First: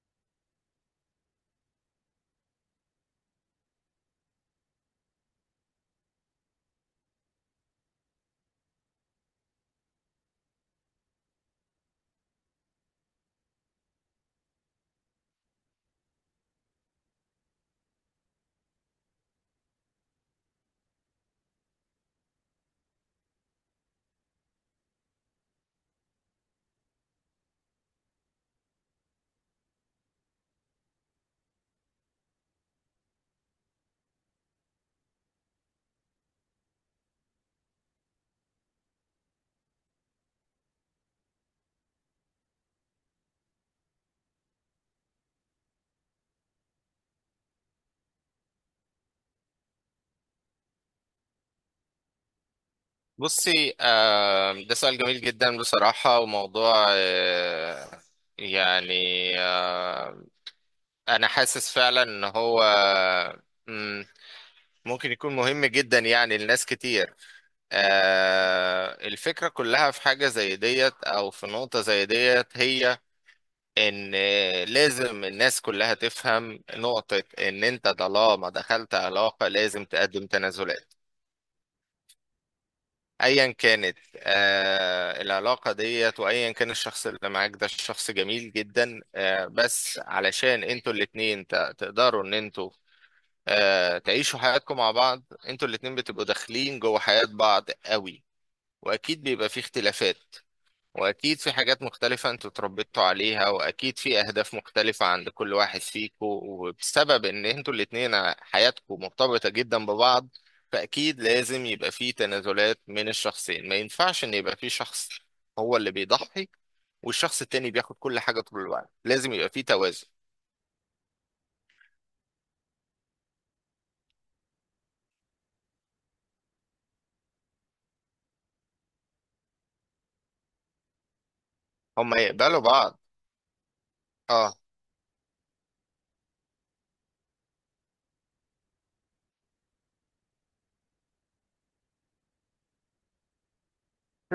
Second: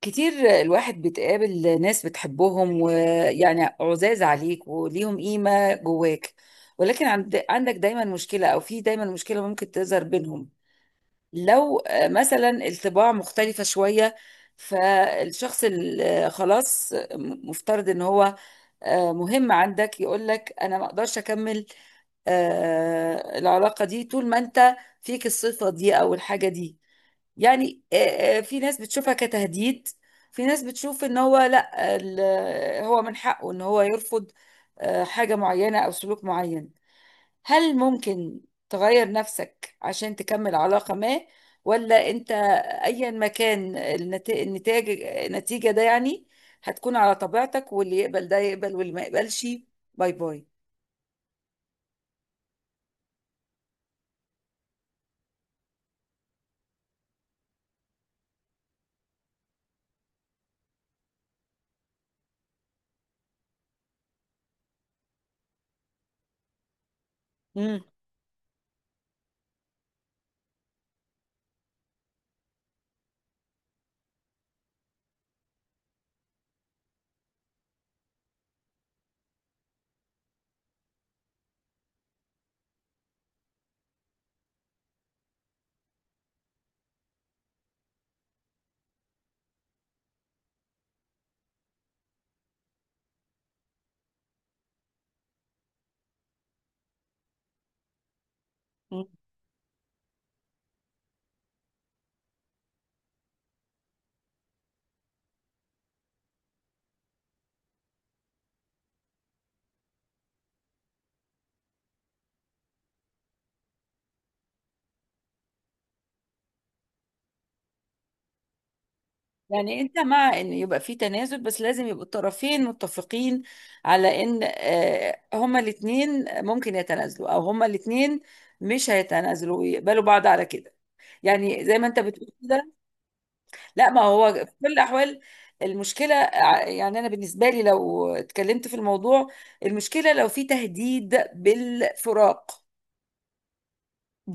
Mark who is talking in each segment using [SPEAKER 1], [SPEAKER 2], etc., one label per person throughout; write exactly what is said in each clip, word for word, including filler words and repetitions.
[SPEAKER 1] كتير. الواحد بتقابل ناس بتحبهم ويعني عزاز عليك وليهم قيمة جواك، ولكن عند عندك دايما مشكلة، أو في دايما مشكلة ممكن تظهر بينهم. لو آه، مثلا الطباع مختلفة شوية، فالشخص اللي خلاص مفترض إن هو آه، مهم عندك، يقولك أنا ما أقدرش أكمل آه، العلاقة دي طول ما أنت فيك الصفة دي أو الحاجة دي. يعني آه، آه، في ناس بتشوفها كتهديد، في ناس بتشوف ان هو لا ال- هو من حقه ان هو يرفض آه، حاجة معينة او سلوك معين. هل ممكن تغير نفسك عشان تكمل علاقة ما، ولا انت ايا ما كان النت- النتاج النتيجة ده، يعني هتكون على طبيعتك، واللي يقبل ده يقبل واللي ما يقبلش باي باي.
[SPEAKER 2] بصي، آه، ده سؤال جميل جدا بصراحة، وموضوع آه، يعني، آه، أنا حاسس فعلا إن هو مم، ممكن يكون مهم جدا يعني لناس كتير.
[SPEAKER 1] مم.
[SPEAKER 2] آه، الفكرة كلها في حاجة زي ديت أو في نقطة زي ديت، هي إن آه، لازم الناس كلها تفهم نقطة إن أنت طالما دخلت علاقة لازم تقدم تنازلات. ايا كانت آه العلاقه ديت، وايا كان الشخص اللي معاك، ده الشخص جميل جدا، آه بس علشان انتوا الاتنين ت- تقدروا ان انتوا آه تعيشوا حياتكم مع بعض. انتوا الاتنين بتبقوا داخلين جوه حياه بعض قوي، واكيد بيبقى في اختلافات، واكيد في حاجات مختلفة انتوا اتربيتوا عليها، واكيد في اهداف مختلفة عند كل واحد فيكم. وبسبب ان انتوا الاتنين حياتكم مرتبطة جدا ببعض، فاكيد لازم يبقى في تنازلات من الشخصين. ما ينفعش ان يبقى في شخص هو اللي بيضحي والشخص التاني بياخد كل حاجة طول الوقت. لازم يبقى في
[SPEAKER 1] يعني انت
[SPEAKER 2] توازن.
[SPEAKER 1] مع ان يبقى في تنازل، بس لازم يبقوا الطرفين متفقين على ان آه، هما الاتنين ممكن يتنازلوا او هما الاتنين مش هيتنازلوا ويقبلوا بعض على كده، يعني زي ما انت
[SPEAKER 2] هما
[SPEAKER 1] بتقول
[SPEAKER 2] يقبلوا
[SPEAKER 1] كده.
[SPEAKER 2] بعض.
[SPEAKER 1] لا، ما هو في
[SPEAKER 2] اه،
[SPEAKER 1] كل الاحوال المشكلة ع- يعني انا بالنسبة لي لو اتكلمت في الموضوع، المشكلة لو في تهديد بالفراق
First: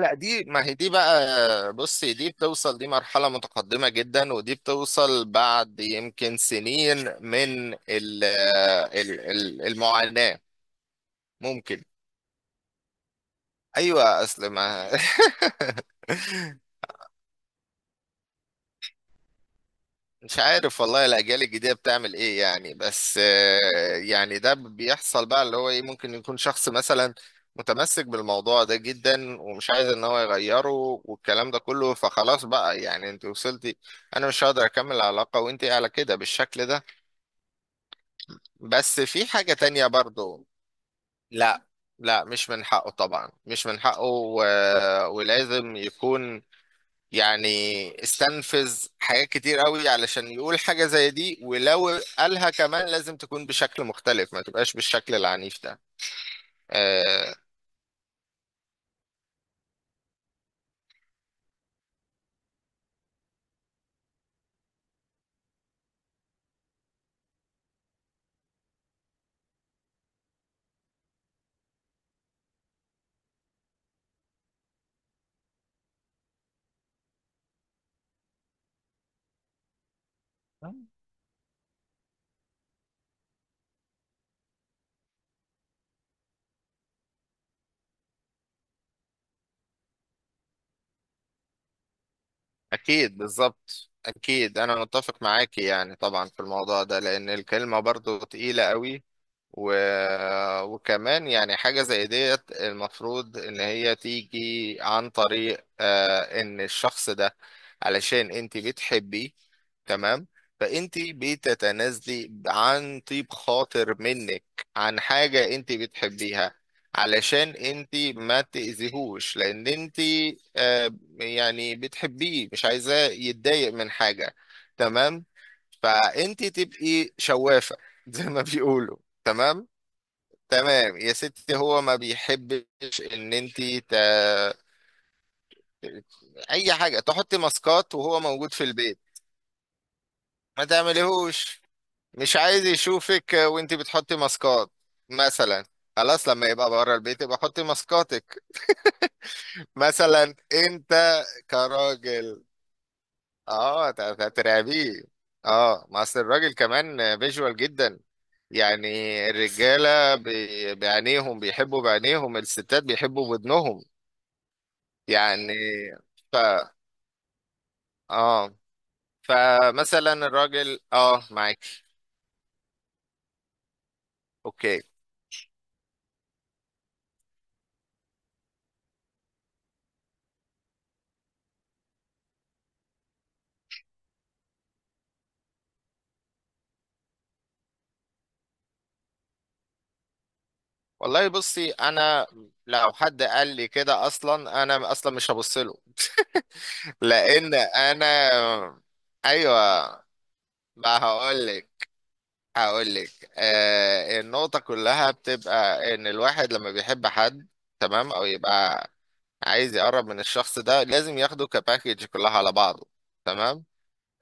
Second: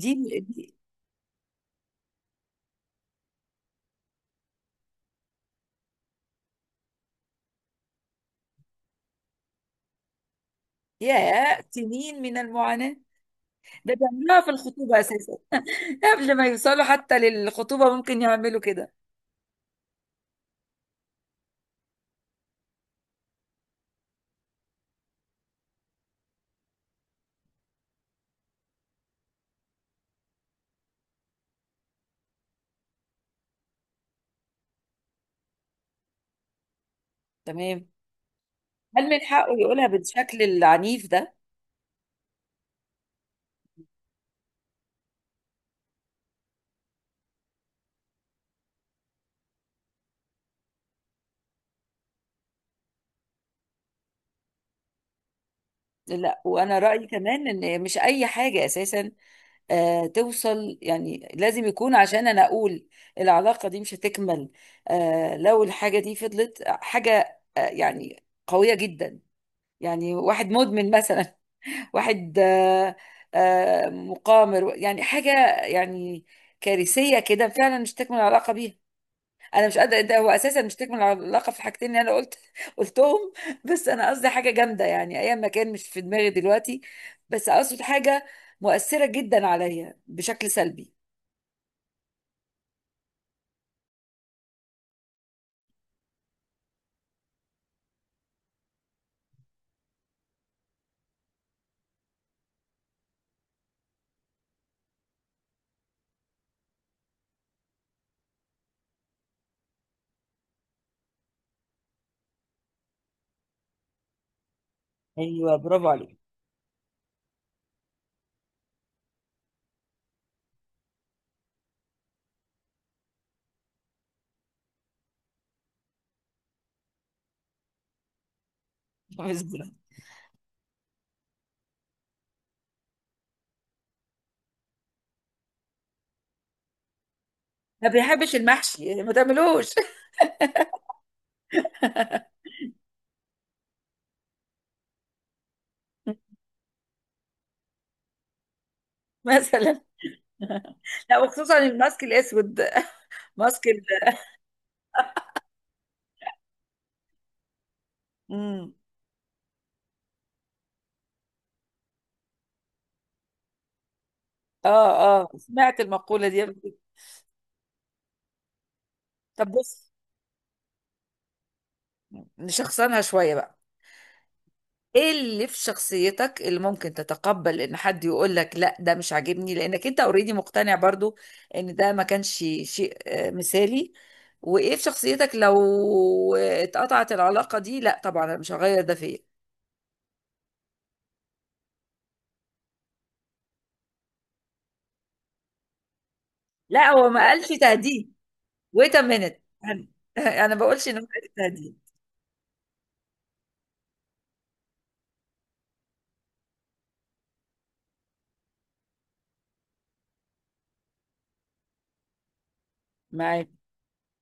[SPEAKER 1] دي.
[SPEAKER 2] دي ما
[SPEAKER 1] دي-
[SPEAKER 2] هي دي بقى. بصي، دي بتوصل، دي مرحلة متقدمة جدا، ودي بتوصل بعد يمكن سنين من ال ال ال- المعاناة.
[SPEAKER 1] يا
[SPEAKER 2] ممكن.
[SPEAKER 1] سنين من المعاناة! ده
[SPEAKER 2] أيوة
[SPEAKER 1] بيعملوها
[SPEAKER 2] أصل
[SPEAKER 1] في
[SPEAKER 2] ما
[SPEAKER 1] الخطوبة اساسا، قبل ما يوصلوا حتى للخطوبة ممكن يعملوا كده.
[SPEAKER 2] مش عارف والله الأجيال الجديدة بتعمل إيه يعني، بس آه، يعني ده بيحصل بقى، اللي هو إيه، ممكن يكون شخص مثلا متمسك بالموضوع ده جدا، ومش عايز إن هو يغيره، والكلام ده كله. فخلاص بقى، يعني أنت وصلتي، أنا مش هقدر أكمل العلاقة وأنت على كده بالشكل ده.
[SPEAKER 1] تمام.
[SPEAKER 2] بس
[SPEAKER 1] هل من
[SPEAKER 2] في حاجة
[SPEAKER 1] حقه يقولها
[SPEAKER 2] تانية
[SPEAKER 1] بالشكل
[SPEAKER 2] برضو.
[SPEAKER 1] العنيف ده؟
[SPEAKER 2] لا، لا مش من حقه طبعا، مش من حقه، و... ولازم يكون، يعني، استنفذ حاجات كتير قوي علشان يقول حاجة زي دي، ولو قالها كمان لازم تكون بشكل مختلف، ما تبقاش بالشكل العنيف ده.
[SPEAKER 1] لا، وأنا رأيي
[SPEAKER 2] آه،
[SPEAKER 1] كمان إن مش أي حاجة أساسا آه توصل، يعني لازم يكون عشان أنا أقول العلاقة دي مش هتكمل. آه لو الحاجة دي فضلت حاجة آه يعني قوية جدا، يعني واحد مدمن مثلا، واحد آه آه مقامر، يعني حاجة يعني كارثية كده، فعلا مش تكمل العلاقة بيها. انا مش قادره، ده هو اساسا مش تكمل العلاقه في الحاجتين اللي انا قلت قلتهم، بس انا قصدي حاجه جامده يعني ايا ما كان، مش في دماغي دلوقتي، بس اقصد حاجه مؤثره جدا عليا بشكل سلبي.
[SPEAKER 2] أكيد، بالظبط، أكيد أنا متفق معاكي يعني طبعا في الموضوع ده، لأن الكلمة برضو تقيلة قوي. و... وكمان يعني، حاجة زي ديت المفروض إن هي تيجي عن طريق آه إن الشخص ده، علشان أنت بتحبيه، تمام، فأنت بتتنازلي عن طيب خاطر منك عن حاجة أنت بتحبيها، علشان أنت ما تأذيهوش، لأن أنت آه يعني بتحبيه، مش عايزاه يتضايق من حاجة. تمام، فأنت تبقي شوافة زي ما بيقولوا. تمام،
[SPEAKER 1] مثلا
[SPEAKER 2] تمام يا ستي، هو ما بيحبش ان انت ت... اي حاجه تحطي
[SPEAKER 1] ما
[SPEAKER 2] ماسكات وهو
[SPEAKER 1] بيحبش
[SPEAKER 2] موجود في
[SPEAKER 1] المحشي،
[SPEAKER 2] البيت.
[SPEAKER 1] يعني ما تعملوش.
[SPEAKER 2] ما تعمليهوش، مش عايز يشوفك وانت بتحطي ماسكات مثلا. خلاص، لما يبقى بره البيت يبقى حطي ماسكاتك
[SPEAKER 1] مثلا.
[SPEAKER 2] مثلا
[SPEAKER 1] لا،
[SPEAKER 2] انت
[SPEAKER 1] وخصوصا الماسك
[SPEAKER 2] كراجل.
[SPEAKER 1] الاسود. ماسك
[SPEAKER 2] اه، ت-
[SPEAKER 1] ال-
[SPEAKER 2] ت- ترعبيه. اه، ما اصل الراجل كمان فيجوال جدا
[SPEAKER 1] امم.
[SPEAKER 2] يعني. الرجاله بي- بعينيهم بيحبوا، بعينيهم، الستات بيحبوا بودنهم
[SPEAKER 1] اه. اه،
[SPEAKER 2] يعني.
[SPEAKER 1] سمعت المقوله
[SPEAKER 2] ف
[SPEAKER 1] دي قبل كده.
[SPEAKER 2] اه
[SPEAKER 1] طب بص،
[SPEAKER 2] فمثلا الراجل اه معاك.
[SPEAKER 1] نشخصنها شويه بقى.
[SPEAKER 2] اوكي.
[SPEAKER 1] ايه اللي في شخصيتك اللي ممكن تتقبل ان حد يقول لك لا ده مش عاجبني، لانك انت اوريدي مقتنع برضو ان ده ما كانش شيء آه، مثالي، وايه في شخصيتك لو اتقطعت العلاقة دي لا طبعا انا مش هغير ده فيا.
[SPEAKER 2] والله بصي انا، لو حد قال لي كده اصلا انا اصلا مش هبص له
[SPEAKER 1] لا، هو ما قالش
[SPEAKER 2] لان
[SPEAKER 1] تهديد،
[SPEAKER 2] انا،
[SPEAKER 1] ويت ا مينيت، انا
[SPEAKER 2] ايوه
[SPEAKER 1] أنا بقولش
[SPEAKER 2] ما
[SPEAKER 1] انه
[SPEAKER 2] هقول
[SPEAKER 1] تهديد.
[SPEAKER 2] لك، هقول لك. آه النقطة كلها بتبقى ان الواحد لما بيحب حد، تمام، او يبقى عايز يقرب من الشخص ده، لازم ياخده كباكيج كلها على بعضه.
[SPEAKER 1] معاك.
[SPEAKER 2] تمام،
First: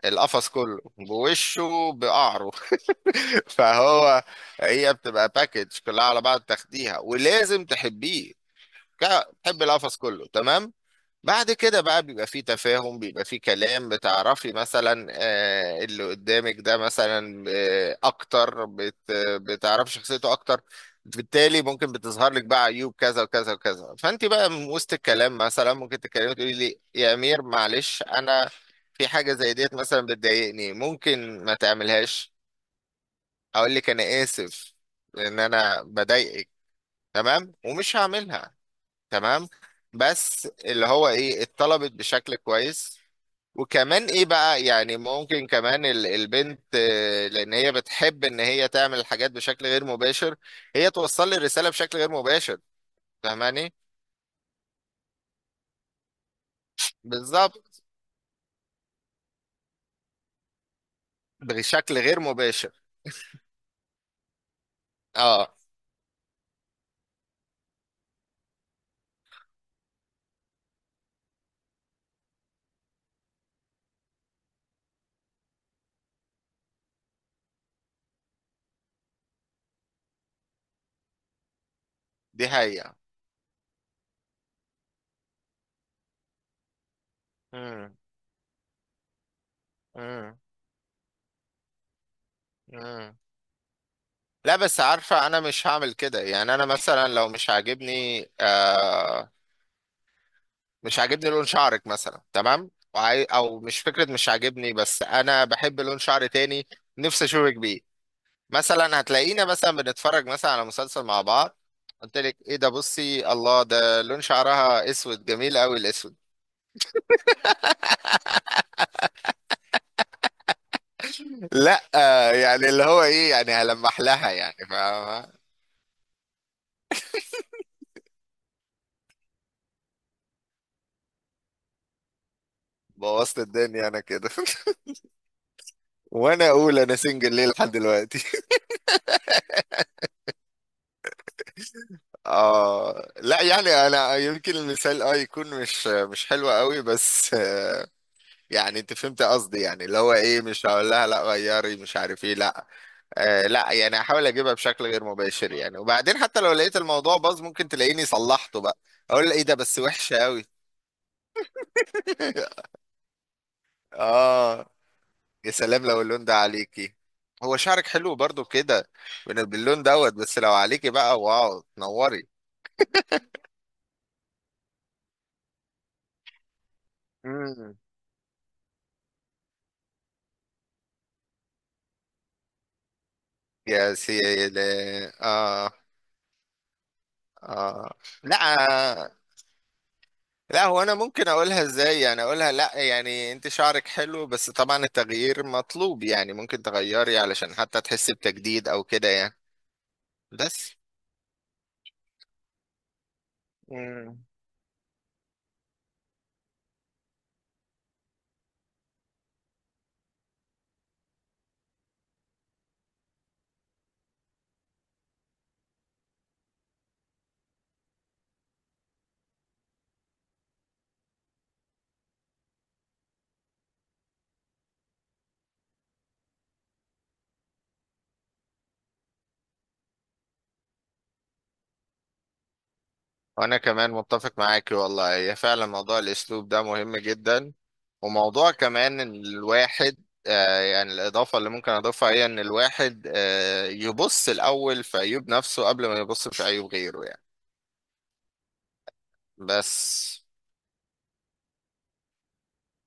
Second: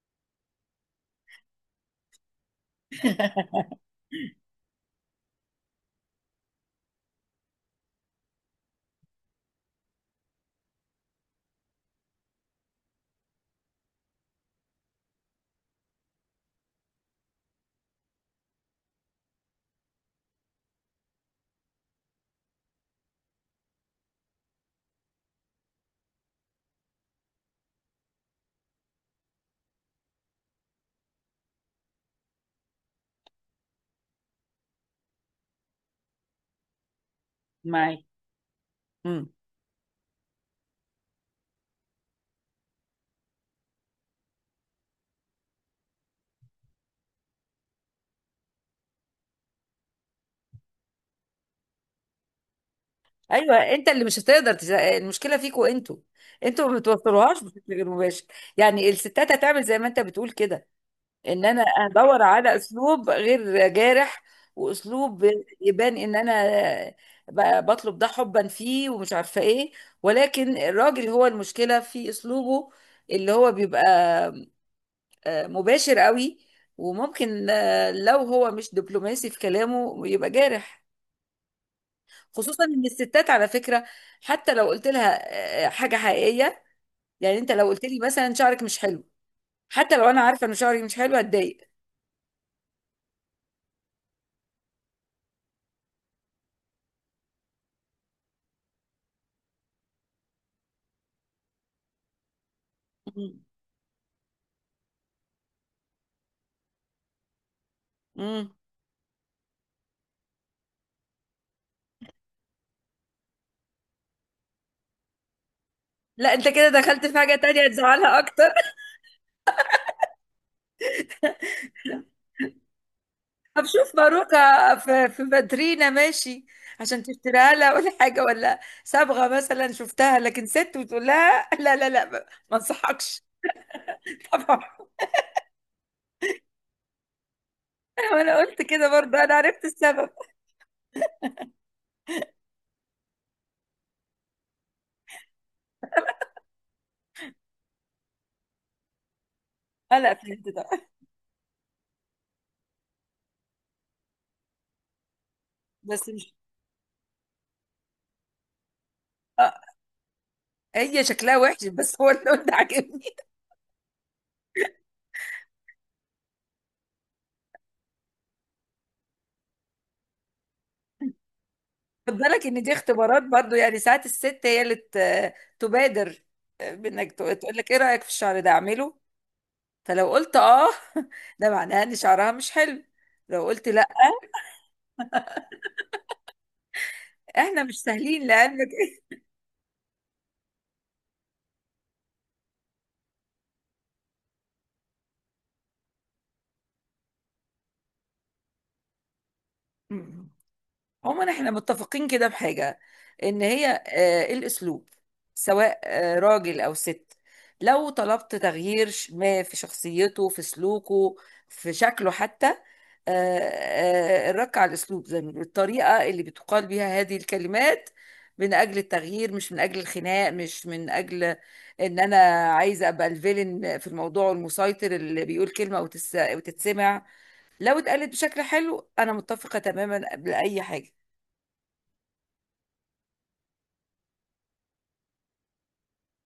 [SPEAKER 2] القفص كله بوشه بقعره. فهو، هي بتبقى باكج كلها على بعض، تاخديها ولازم تحبيه، ك- تحب القفص كله، تمام. بعد كده بقى بيبقى فيه تفاهم، بيبقى فيه كلام، بتعرفي مثلا آه، اللي قدامك ده مثلا آه، اكتر، بت بتعرفي شخصيته اكتر. بالتالي ممكن بتظهر لك بقى عيوب كذا وكذا وكذا، فانت بقى من وسط الكلام مثلا ممكن تتكلمي، تقولي لي: يا امير، معلش، انا في حاجة زي ديت مثلا بتضايقني، ممكن ما تعملهاش. اقول لك: انا اسف ان انا بضايقك، تمام، ومش
[SPEAKER 1] معاك.
[SPEAKER 2] هعملها.
[SPEAKER 1] امم.
[SPEAKER 2] تمام، بس اللي هو ايه، اتطلبت بشكل كويس. وكمان ايه بقى، يعني ممكن كمان ال- البنت، آه، لان هي بتحب ان هي تعمل الحاجات بشكل غير مباشر، هي توصل لي الرسالة بشكل غير مباشر.
[SPEAKER 1] ايوه،
[SPEAKER 2] فاهماني؟
[SPEAKER 1] انت اللي مش هتقدر تز... المشكله فيكوا انتوا، انتوا ما بتوصلوهاش بشكل
[SPEAKER 2] بالظبط،
[SPEAKER 1] غير مباشر. يعني الستات هتعمل زي ما انت بتقول كده، ان انا
[SPEAKER 2] بشكل غير
[SPEAKER 1] ادور على
[SPEAKER 2] مباشر.
[SPEAKER 1] اسلوب غير جارح، واسلوب
[SPEAKER 2] اه،
[SPEAKER 1] يبان ان انا ب- بطلب ده حبا فيه ومش عارفه ايه، ولكن الراجل هو المشكله في اسلوبه، اللي هو بيبقى آه، مباشر قوي، وممكن آه، لو هو مش دبلوماسي في كلامه يبقى جارح.
[SPEAKER 2] دي
[SPEAKER 1] خصوصا ان
[SPEAKER 2] حقيقة.
[SPEAKER 1] الستات على فكره، حتى لو قلت لها آه، حاجه حقيقيه، يعني انت لو قلت
[SPEAKER 2] مم.
[SPEAKER 1] لي مثلا شعرك مش حلو، حتى لو انا
[SPEAKER 2] مم.
[SPEAKER 1] عارفه ان شعري مش حلو هتضايق.
[SPEAKER 2] مم. لا بس، عارفة أنا مش هعمل كده، يعني أنا مثلا لو مش عاجبني، آه مش عاجبني لون شعرك مثلا، تمام، وعاي...
[SPEAKER 1] مم.
[SPEAKER 2] او مش فكره، مش عاجبني، بس انا بحب لون شعر تاني، نفسي اشوفك بيه.
[SPEAKER 1] مم.
[SPEAKER 2] مثلا، هتلاقينا مثلا بنتفرج مثلا على مسلسل مع بعض، قلت لك: ايه ده؟ بصي الله، ده لون شعرها اسود جميل قوي، الاسود.
[SPEAKER 1] لا، انت كده دخلت في حاجة تانية تزعلها اكتر.
[SPEAKER 2] لا، آه، يعني اللي هو ايه، يعني
[SPEAKER 1] طب شوف
[SPEAKER 2] هلمح لها يعني،
[SPEAKER 1] باروكة في في
[SPEAKER 2] فاهمة.
[SPEAKER 1] مدرينا، ماشي، عشان تشتريها لها، ولا حاجة، ولا صبغة مثلا شفتها لكن ست، وتقول لها لا لا لا، ما ما انصحكش.
[SPEAKER 2] بوظت الدنيا انا كده
[SPEAKER 1] طبعا.
[SPEAKER 2] وانا اقول انا سنجل ليه لحد دلوقتي
[SPEAKER 1] وانا قلت كده برضه انا عرفت السبب.
[SPEAKER 2] اه لا، يعني انا يمكن المثال اه يكون مش مش حلو قوي، بس يعني انت فهمت قصدي، يعني
[SPEAKER 1] آه،
[SPEAKER 2] اللي هو
[SPEAKER 1] لا،
[SPEAKER 2] ايه،
[SPEAKER 1] فهمت
[SPEAKER 2] مش
[SPEAKER 1] ده،
[SPEAKER 2] هقول لها: لا غيري، مش عارف ايه، لا. آه لا يعني هحاول اجيبها بشكل غير مباشر يعني،
[SPEAKER 1] بس
[SPEAKER 2] وبعدين
[SPEAKER 1] مش
[SPEAKER 2] حتى لو لقيت الموضوع باظ ممكن تلاقيني صلحته بقى، اقول لها: ايه
[SPEAKER 1] اه،
[SPEAKER 2] ده؟ بس وحشة قوي
[SPEAKER 1] هي شكلها وحش، بس هو اللون ده عاجبني.
[SPEAKER 2] اه، يا سلام لو اللون ده عليكي، هو شعرك حلو برضو كده بال- باللون دوت، بس لو عليكي بقى، واو،
[SPEAKER 1] خد
[SPEAKER 2] تنوري.
[SPEAKER 1] بالك ان دي اختبارات برضه، يعني ساعات الست هي اللي ت- تبادر آه، بانك تقول لك ايه
[SPEAKER 2] مم.
[SPEAKER 1] رأيك في الشعر ده اعمله، فلو قلت اه ده معناه ان شعرها مش حلو، لو قلت لا
[SPEAKER 2] يا سيدي. اه،
[SPEAKER 1] احنا مش
[SPEAKER 2] اه.
[SPEAKER 1] سهلين
[SPEAKER 2] لا،
[SPEAKER 1] لعلمك.
[SPEAKER 2] لا هو انا ممكن اقولها ازاي؟ يعني اقولها: لا، يعني انت شعرك حلو، بس طبعا التغيير مطلوب يعني، ممكن تغيري علشان حتى تحسي بتجديد او كده يعني.
[SPEAKER 1] مم.
[SPEAKER 2] بس.
[SPEAKER 1] عموما احنا متفقين كده بحاجة، ان هي
[SPEAKER 2] مم.
[SPEAKER 1] آه، الاسلوب سواء آه، راجل او ست، لو طلبت تغيير ش- ما في شخصيته، في سلوكه، في شكله حتى، آه، آه، الرك على الأسلوب، زي ما بيقولوا الطريقة اللي بتقال بيها هذه الكلمات، من أجل التغيير مش من أجل الخناق، مش من أجل إن أنا عايزة أبقى الفيلن في الموضوع والمسيطر اللي بيقول كلمة وتس- وتتسمع. لو اتقالت بشكل حلو أنا متفقة تماما قبل أي حاجة.
[SPEAKER 2] وانا كمان متفق معاكي والله، هي فعلا موضوع الاسلوب ده مهم جدا. وموضوع كمان ان الواحد، آه يعني الاضافة اللي ممكن اضيفها، هي ان الواحد آه يبص الاول في عيوب نفسه قبل ما يبص في عيوب غيره يعني. بس